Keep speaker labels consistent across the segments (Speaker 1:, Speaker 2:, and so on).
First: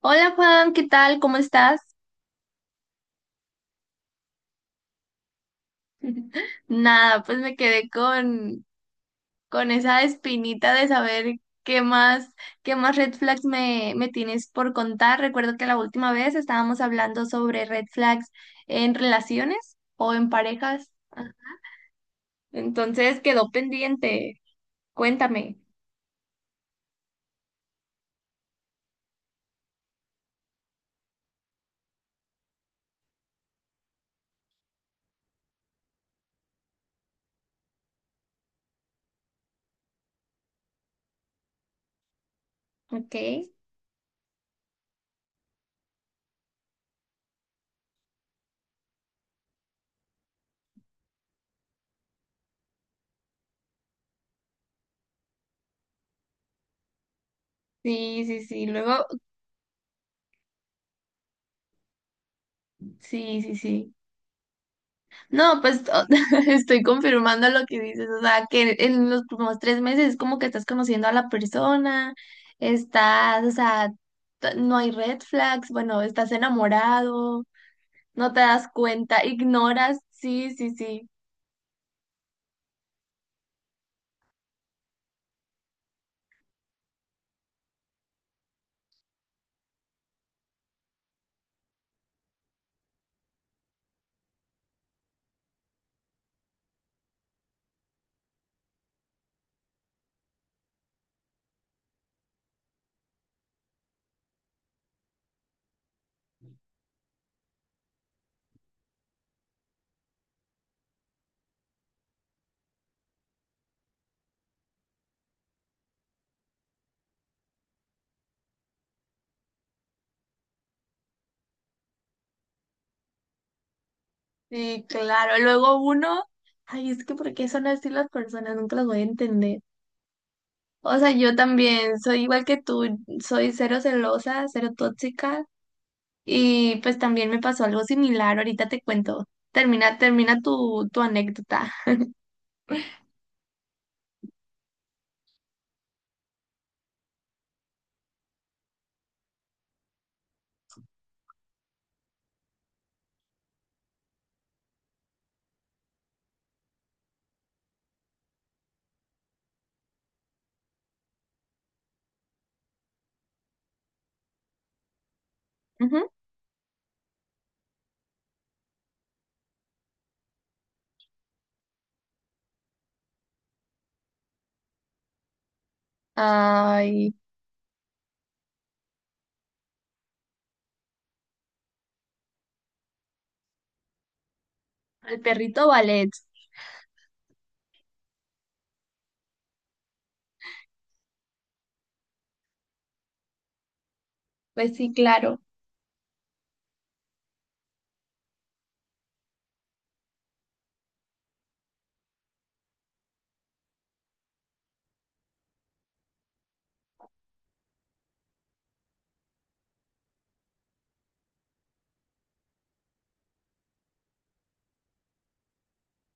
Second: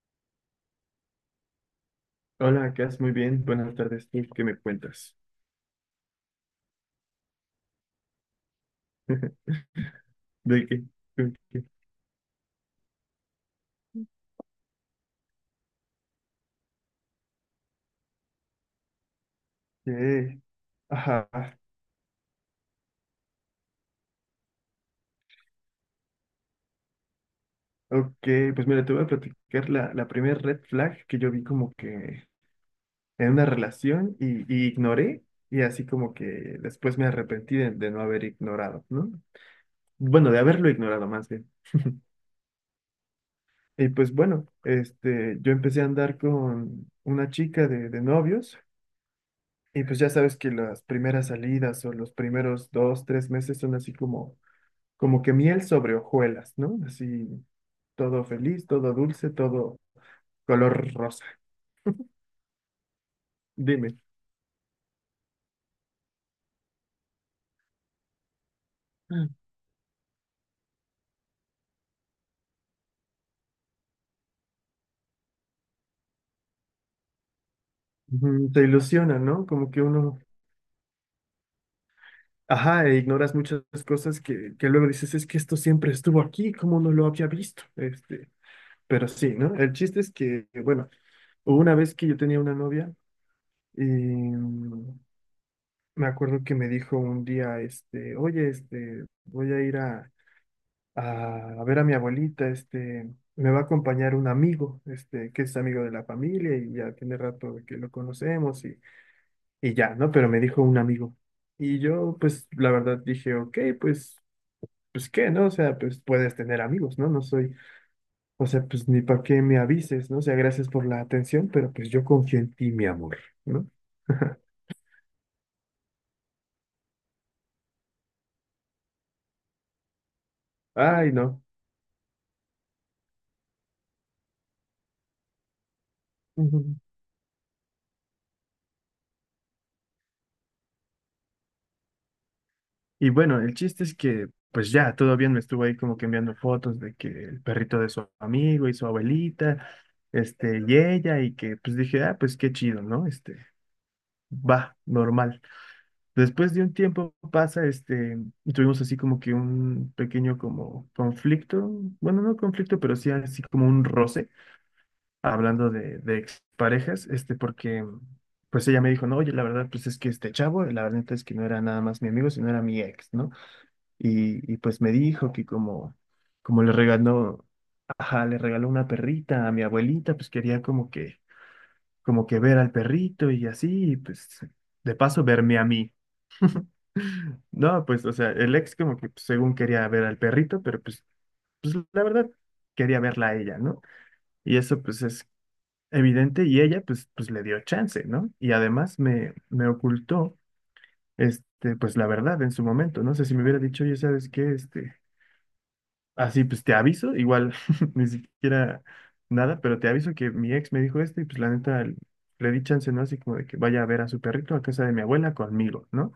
Speaker 1: Hola, Juan, ¿qué tal? ¿Cómo estás?
Speaker 2: Hola, Cas, muy bien. Buenas tardes. ¿Tú qué me cuentas?
Speaker 1: Nada, pues me quedé con esa
Speaker 2: ¿De
Speaker 1: espinita
Speaker 2: qué?
Speaker 1: de
Speaker 2: ¿De
Speaker 1: saber
Speaker 2: qué?
Speaker 1: qué más, qué más red flags me tienes por contar. Recuerdo que la última vez estábamos hablando sobre red flags en relaciones o en
Speaker 2: ¿Qué?
Speaker 1: parejas. Ah.
Speaker 2: Ajá.
Speaker 1: Entonces quedó pendiente. Cuéntame.
Speaker 2: Ok, pues mira, te voy a platicar la primera red flag que yo vi como que en una relación y ignoré y así como que después me arrepentí de no haber ignorado, ¿no? Bueno, de haberlo ignorado más bien.
Speaker 1: Ok.
Speaker 2: Y pues bueno, yo empecé a andar con una chica de novios y pues ya sabes que las primeras salidas o los primeros 2, 3 meses son así como que miel sobre hojuelas, ¿no? Así, todo
Speaker 1: Sí, sí,
Speaker 2: feliz,
Speaker 1: sí.
Speaker 2: todo
Speaker 1: Luego,
Speaker 2: dulce, todo color rosa.
Speaker 1: sí, sí, sí.
Speaker 2: Dime.
Speaker 1: No, pues estoy confirmando lo que dices, o sea, que en los últimos tres meses es como que estás conociendo a la persona, estás, o sea, no hay red flags, bueno, estás enamorado, no te
Speaker 2: Ujú, te
Speaker 1: das
Speaker 2: ilusiona,
Speaker 1: cuenta,
Speaker 2: ¿no? Como que
Speaker 1: ignoras,
Speaker 2: uno,
Speaker 1: sí, sí, sí,
Speaker 2: ajá, e ignoras muchas cosas que luego dices, es que esto siempre estuvo aquí, ¿cómo no lo había visto? Pero sí, ¿no? El chiste es que, bueno, hubo una vez que yo tenía una novia y me acuerdo que me dijo un día, oye, voy a ir a ver a mi abuelita, me va a acompañar un amigo, que es amigo de la familia y ya tiene rato de que lo conocemos y ya, ¿no? Pero me dijo un amigo. Y yo, pues, la verdad dije, ok, pues, ¿qué, no? O sea, pues, puedes tener amigos, ¿no? No soy, o sea, pues, ni para qué me avises, ¿no? O sea, gracias por la atención, pero pues yo confío en ti, mi amor, ¿no?
Speaker 1: sí, claro. Luego uno, ay, es que ¿por qué son así las personas? Nunca las voy a entender. O
Speaker 2: Ay,
Speaker 1: sea, yo
Speaker 2: no.
Speaker 1: también soy igual que tú, soy cero celosa, cero tóxica. Y pues también me pasó algo similar, ahorita te cuento. Termina, termina tu anécdota.
Speaker 2: Y bueno, el chiste es que, pues ya, todo bien, me estuvo ahí como que enviando fotos de que el perrito de su amigo y su abuelita, y ella, y que pues dije, ah, pues qué chido, ¿no? Va, normal. Después de un tiempo pasa, y tuvimos así como que un pequeño como conflicto, bueno, no conflicto, pero sí así como un roce, hablando de,
Speaker 1: Ujú.
Speaker 2: de exparejas, porque pues ella me dijo, no, oye, la verdad, pues es que este chavo, la verdad es que no era nada más mi amigo, sino era mi ex, ¿no? Y pues me dijo que como, como le
Speaker 1: Ay,
Speaker 2: regaló, ajá, le regaló una perrita a mi abuelita, pues quería como que, ver al perrito y así, y pues de
Speaker 1: al
Speaker 2: paso verme a
Speaker 1: perrito
Speaker 2: mí.
Speaker 1: ballet.
Speaker 2: No, pues, o sea, el ex como que pues, según quería ver al perrito, pero pues la verdad quería verla a ella, ¿no? Y
Speaker 1: Pues
Speaker 2: eso
Speaker 1: sí,
Speaker 2: pues es
Speaker 1: claro.
Speaker 2: evidente y ella pues le dio chance, ¿no? Y además me ocultó, pues la verdad en su momento, no sé si me hubiera dicho, oye, ¿sabes qué? Así, pues te aviso, igual ni siquiera nada, pero te aviso que mi ex me dijo esto y pues la neta le di chance, ¿no? Así como de que vaya a ver a su perrito a casa de mi abuela conmigo, ¿no?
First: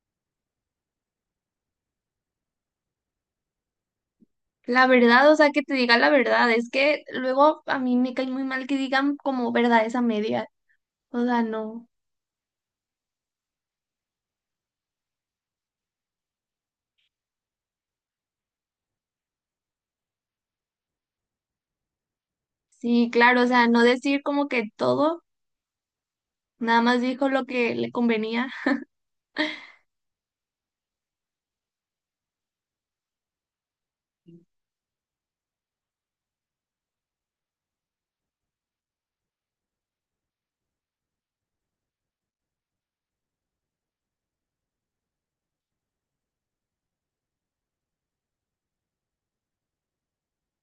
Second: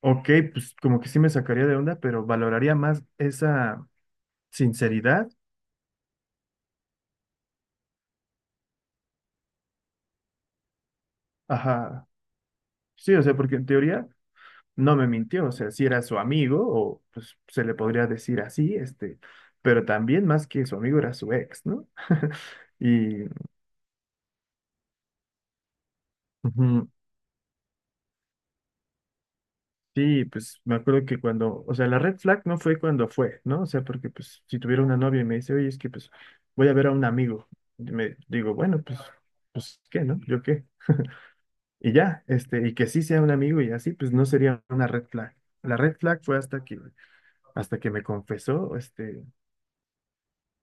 Speaker 2: Ok, pues como que sí me sacaría de onda, pero valoraría más esa
Speaker 1: La
Speaker 2: sinceridad.
Speaker 1: verdad, o sea, que te diga la verdad, es que luego a mí me cae muy mal que digan como verdades a medias. O sea, no.
Speaker 2: Ajá, sí, o sea, porque en teoría no me mintió, o sea, si era su amigo o pues se le podría decir así, pero también más que su amigo era su ex, ¿no?
Speaker 1: Sí,
Speaker 2: Y...
Speaker 1: claro, o sea, no decir como que todo, nada
Speaker 2: Ujú.
Speaker 1: más dijo lo que le convenía.
Speaker 2: Sí, pues me acuerdo que cuando, o sea, la red flag no fue cuando fue, ¿no? O sea, porque pues si tuviera una novia y me dice, oye, es que pues voy a ver a un amigo, y me digo, bueno, pues, ¿qué, no? ¿Yo qué? Y ya, y que sí sea un amigo y así, pues no sería una red flag. La red flag fue hasta que me confesó,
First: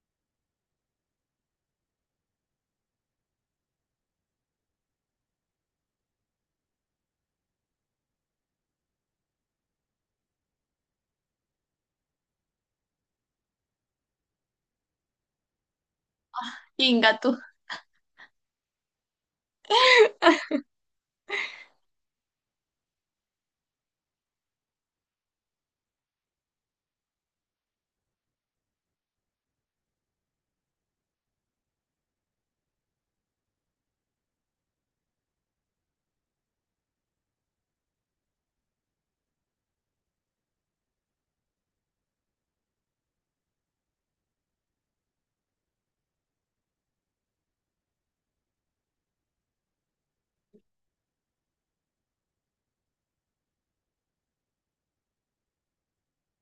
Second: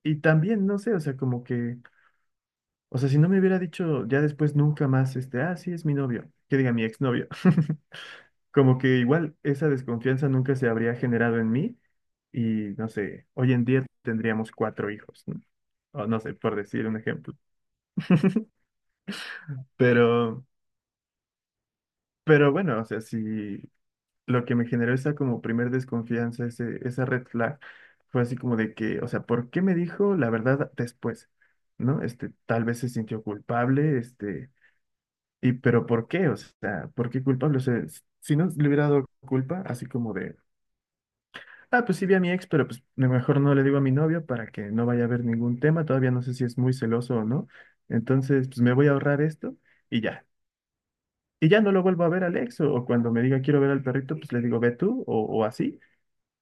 Speaker 2: y también, no sé, o sea, como que, o sea, si no me hubiera dicho ya después nunca más, ah, sí, es mi novio, que diga mi exnovio. Como que igual esa desconfianza nunca se habría generado en mí y no sé, hoy en día tendríamos cuatro hijos, ¿no? O no sé, por decir un ejemplo.
Speaker 1: Ingato.
Speaker 2: Pero, pero bueno, o sea, si lo que me generó esa como primer desconfianza, esa red flag, fue así como de que, o sea, ¿por qué me dijo la verdad después? ¿No? Tal vez se sintió culpable, y pero ¿por qué? O sea, ¿por qué culpable? O sea, si no le hubiera dado culpa, así como de: ah, pues sí vi a mi ex, pero pues lo mejor no le digo a mi novio para que no vaya a haber ningún tema. Todavía no sé si es muy celoso o no. Entonces, pues me voy a ahorrar esto y ya. Y ya no lo vuelvo a ver al ex o cuando me diga quiero ver al perrito, pues le digo ve tú o así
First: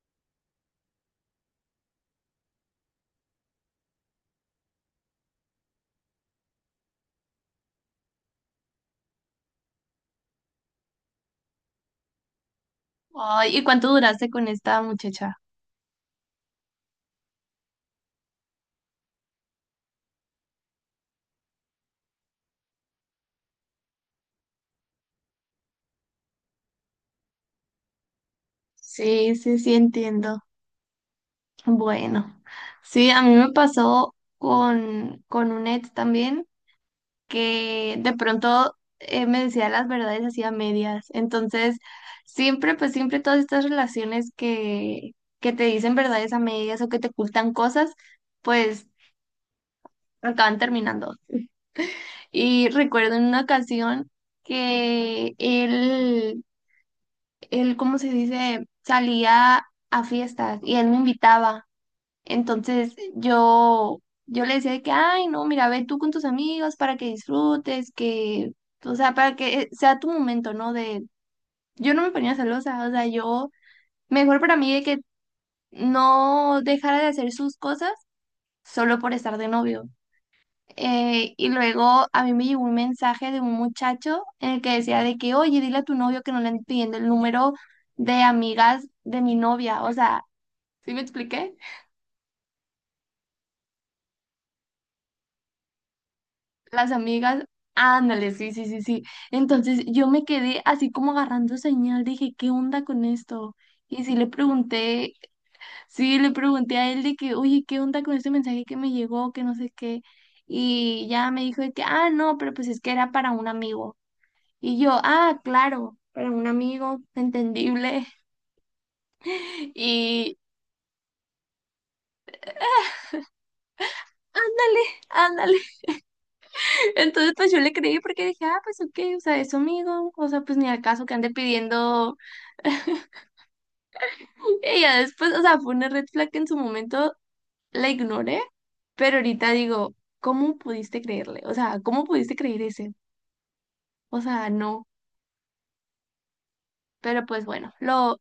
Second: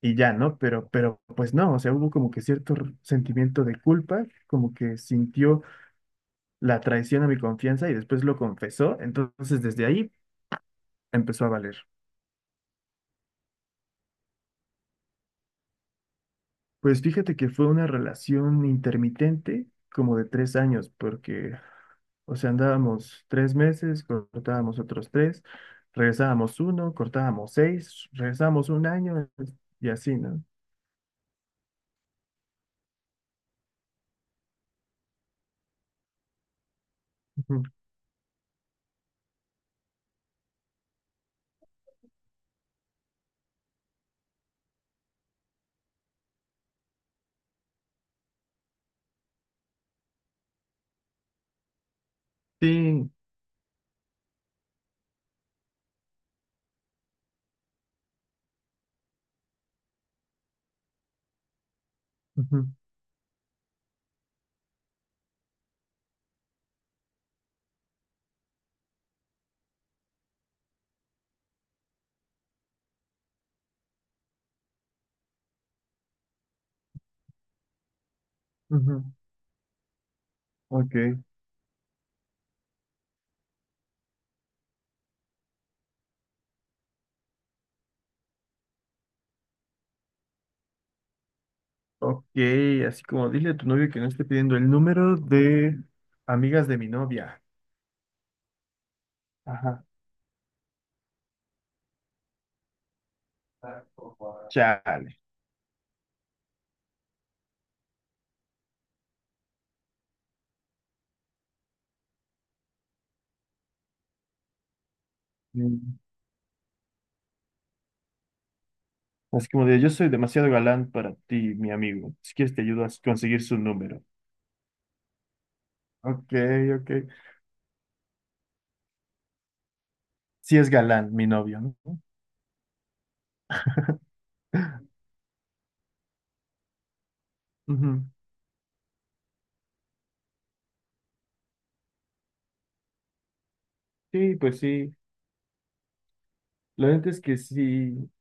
Speaker 2: y ya, ¿no? Pero pues no, o sea, hubo como que cierto sentimiento de culpa, como que sintió la traición a mi confianza y después lo confesó. Entonces, desde ahí empezó a valer.
Speaker 1: Ay, ¿y cuánto duraste con esta muchacha?
Speaker 2: Pues fíjate que fue una relación intermitente como de 3 años, porque, o sea, andábamos 3 meses, cortábamos otros tres, regresábamos uno, cortábamos seis, regresábamos un año
Speaker 1: Sí, sí, sí,
Speaker 2: y así,
Speaker 1: entiendo.
Speaker 2: ¿no?
Speaker 1: Bueno, sí, a mí me pasó con un ex también
Speaker 2: Ujú.
Speaker 1: que de pronto me decía las verdades así a medias. Entonces, siempre, pues siempre todas estas relaciones que te dicen verdades a medias o que te ocultan cosas, pues acaban terminando. Y
Speaker 2: Sí.
Speaker 1: recuerdo en una ocasión que él, ¿cómo se dice? Salía a fiestas y él me invitaba.
Speaker 2: Ujú,
Speaker 1: Entonces yo le decía de que, ay, no, mira, ve tú con tus amigos para que disfrutes, que, o sea, para que sea tu momento, ¿no? De, yo no me ponía celosa, o sea, yo, mejor para mí de que no dejara de hacer sus cosas solo
Speaker 2: ujú.
Speaker 1: por estar de novio.
Speaker 2: Ok.
Speaker 1: Y luego a mí me llegó un mensaje de un muchacho en el que decía de que, oye, dile a tu novio que no le anden pidiendo el número de amigas de mi novia, o sea, ¿sí me expliqué?
Speaker 2: Ok, así como dile a tu novio que no esté pidiendo el número de amigas de mi
Speaker 1: Las
Speaker 2: novia.
Speaker 1: amigas, ándale, sí, sí, sí, sí.
Speaker 2: Ajá.
Speaker 1: Entonces yo me quedé así como agarrando señal, dije, ¿qué onda con esto? Y
Speaker 2: Chale.
Speaker 1: sí le pregunté a él de que, oye, ¿qué onda con este mensaje que me llegó? Que no sé qué. Y ya me dijo de que, ah, no, pero pues es que era para un amigo. Y yo, ah, claro,
Speaker 2: Mm.
Speaker 1: para un amigo, entendible.
Speaker 2: Así como de, yo soy
Speaker 1: Y
Speaker 2: demasiado galán para ti, mi amigo. Si quieres te ayudo a conseguir su número.
Speaker 1: ándale, ándale.
Speaker 2: Ok, ok.
Speaker 1: Entonces pues yo le creí porque dije, ah, pues ok, o sea, es su amigo, o sea, pues
Speaker 2: Sí
Speaker 1: ni
Speaker 2: es
Speaker 1: al caso que
Speaker 2: galán, mi
Speaker 1: ande
Speaker 2: novio, ¿no?
Speaker 1: pidiendo. Ella después, o sea, fue una red flag que en su momento la
Speaker 2: Ujú.
Speaker 1: ignoré, pero ahorita digo, ¿cómo pudiste creerle? O sea, ¿cómo pudiste creer ese? O
Speaker 2: Sí,
Speaker 1: sea,
Speaker 2: pues
Speaker 1: no.
Speaker 2: sí. Lo verdad es
Speaker 1: Pero
Speaker 2: que
Speaker 1: pues bueno,
Speaker 2: sí,
Speaker 1: lo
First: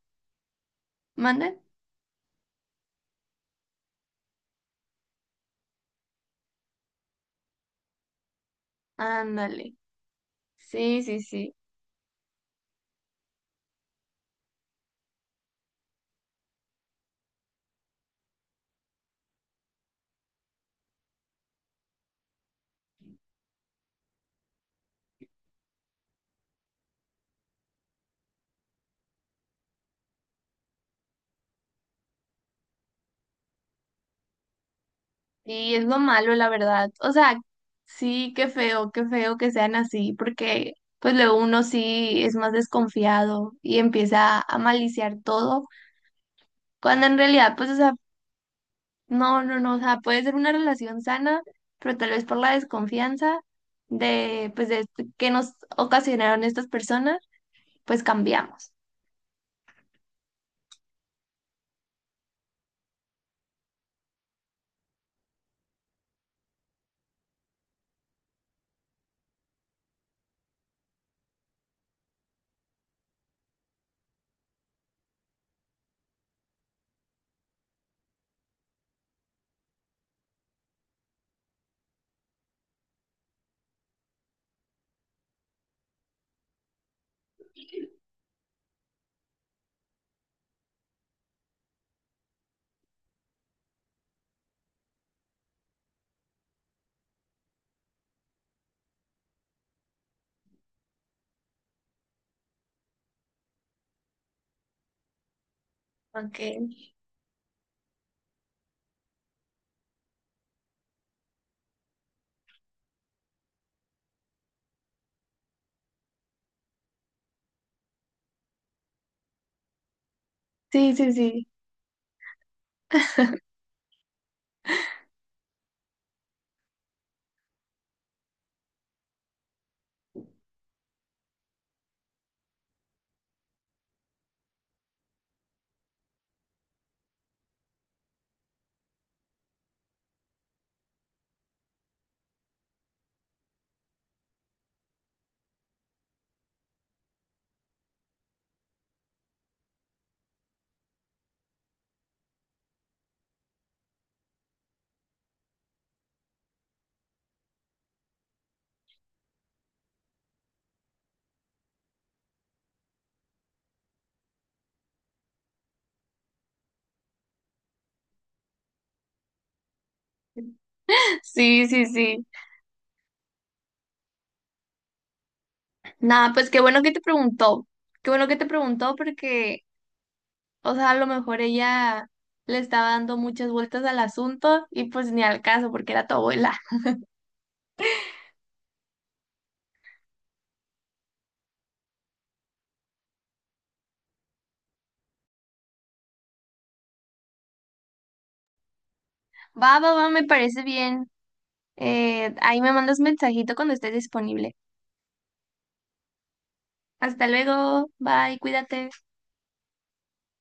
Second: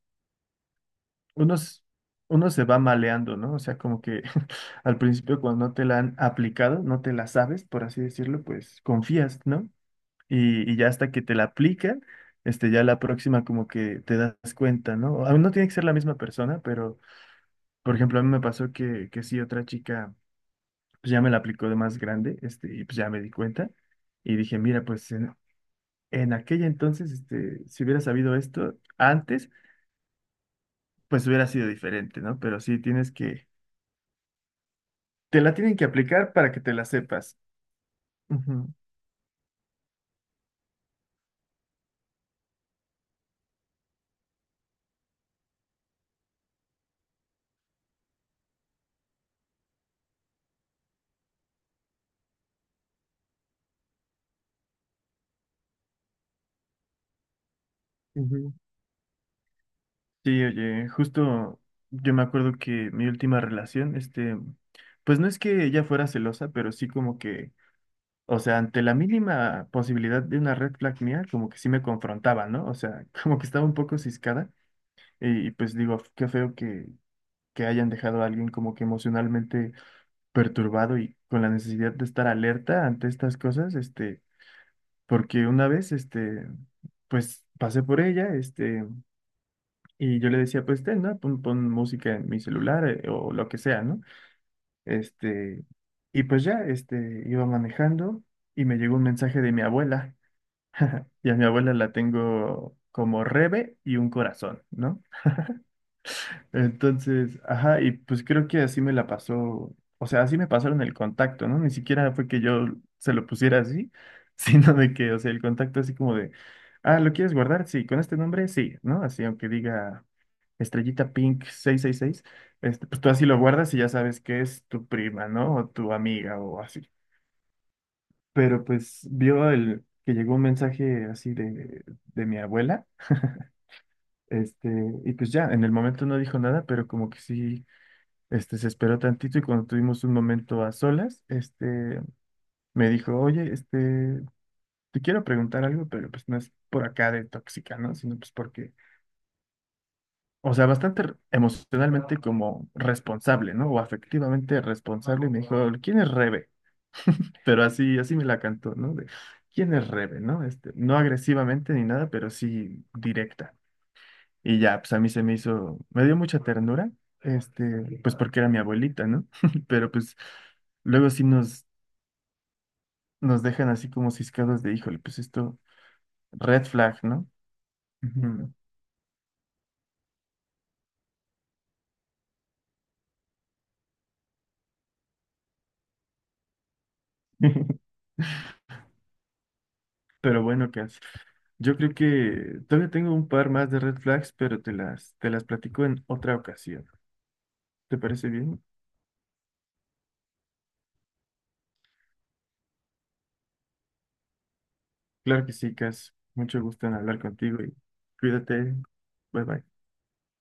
Speaker 2: uno,
Speaker 1: mandan.
Speaker 2: s- uno se va maleando, ¿no? O sea, como que al principio cuando no te la han aplicado, no te la sabes, por así decirlo, pues confías, ¿no?
Speaker 1: Ándale.
Speaker 2: Y ya
Speaker 1: Sí,
Speaker 2: hasta
Speaker 1: sí,
Speaker 2: que te la
Speaker 1: sí.
Speaker 2: aplican, ya la próxima como que te das cuenta, ¿no? A no tiene que ser la misma persona, pero, por ejemplo, a mí me pasó que sí, otra chica, pues ya me la aplicó de más grande, y pues ya me di cuenta y dije, mira, pues en aquella entonces, si hubiera sabido esto antes, pues hubiera sido diferente, ¿no? Pero sí tienes que, te la
Speaker 1: Y
Speaker 2: tienen
Speaker 1: es
Speaker 2: que
Speaker 1: lo
Speaker 2: aplicar
Speaker 1: malo, la
Speaker 2: para que te la
Speaker 1: verdad. O
Speaker 2: sepas.
Speaker 1: sea, sí,
Speaker 2: Ujú,
Speaker 1: qué feo que sean así, porque pues luego uno sí es más desconfiado y empieza a maliciar todo, cuando en realidad, pues, o sea, no, no, no, o sea, puede ser una relación sana, pero tal vez por la desconfianza de, pues, de esto que nos ocasionaron estas personas, pues
Speaker 2: ujú.
Speaker 1: cambiamos.
Speaker 2: Sí, oye, justo yo me acuerdo que mi última relación, pues no es que ella fuera celosa, pero sí como que, o sea, ante la mínima posibilidad de una red flag mía, como que sí me confrontaba, ¿no? O sea, como que estaba un poco ciscada y pues digo, qué feo que hayan dejado a alguien como que emocionalmente perturbado y con la necesidad de estar alerta ante estas cosas, porque una vez, pues pasé por ella, y yo le decía, pues ten, ¿no? Pon música en mi celular, o lo que sea, ¿no? Este, y pues ya, iba manejando y me llegó un mensaje de mi abuela, y a mi abuela la tengo como Rebe y un corazón, ¿no?
Speaker 1: Okay.
Speaker 2: Entonces, ajá, y pues creo que así me la pasó, o sea, así me pasaron el contacto, ¿no? Ni siquiera fue que yo se lo pusiera así, sino de que, o sea, el contacto así como de, ah, ¿lo quieres guardar? Sí, con este nombre, sí, ¿no? Así, aunque diga
Speaker 1: Sí, sí,
Speaker 2: estrellita pink
Speaker 1: sí.
Speaker 2: 666, pues tú así lo guardas y ya sabes que es tu prima, ¿no? O tu amiga o así. Pero pues vio el que llegó un mensaje así de mi abuela, este, y pues ya, en el momento no dijo nada, pero como que sí. Se esperó tantito y cuando tuvimos un momento a solas, me dijo, oye, te quiero preguntar algo, pero pues no es por acá de tóxica, ¿no? Sino pues porque, o sea, bastante emocionalmente como responsable, ¿no? O afectivamente responsable. Y me dijo, ¿quién es Rebe? Pero así, así me la cantó, ¿no? De, ¿quién es Rebe? ¿No? No agresivamente ni nada, pero sí directa. Y ya, pues a mí se me hizo, me dio mucha ternura, pues porque era mi abuelita, ¿no? Pero pues... Luego sí
Speaker 1: Sí,
Speaker 2: nos
Speaker 1: sí, sí.
Speaker 2: nos dejan así como ciscados de, híjole, pues esto,
Speaker 1: Nada, pues qué
Speaker 2: red
Speaker 1: bueno que
Speaker 2: flag,
Speaker 1: te
Speaker 2: ¿no?
Speaker 1: preguntó. Qué bueno que te
Speaker 2: Ujú.
Speaker 1: preguntó porque, o sea, a lo mejor ella le estaba dando muchas vueltas al asunto y pues ni al caso porque era tu abuela.
Speaker 2: Pero bueno, Cass, yo creo que todavía tengo un par más de red flags, pero te las platico en otra ocasión. ¿Te parece bien?
Speaker 1: Va, va, va, me parece bien. Ahí me mandas mensajito cuando estés disponible.
Speaker 2: Claro que sí, Cass. Mucho gusto en hablar
Speaker 1: Hasta
Speaker 2: contigo y
Speaker 1: luego, bye,
Speaker 2: cuídate.
Speaker 1: cuídate.
Speaker 2: Bye bye.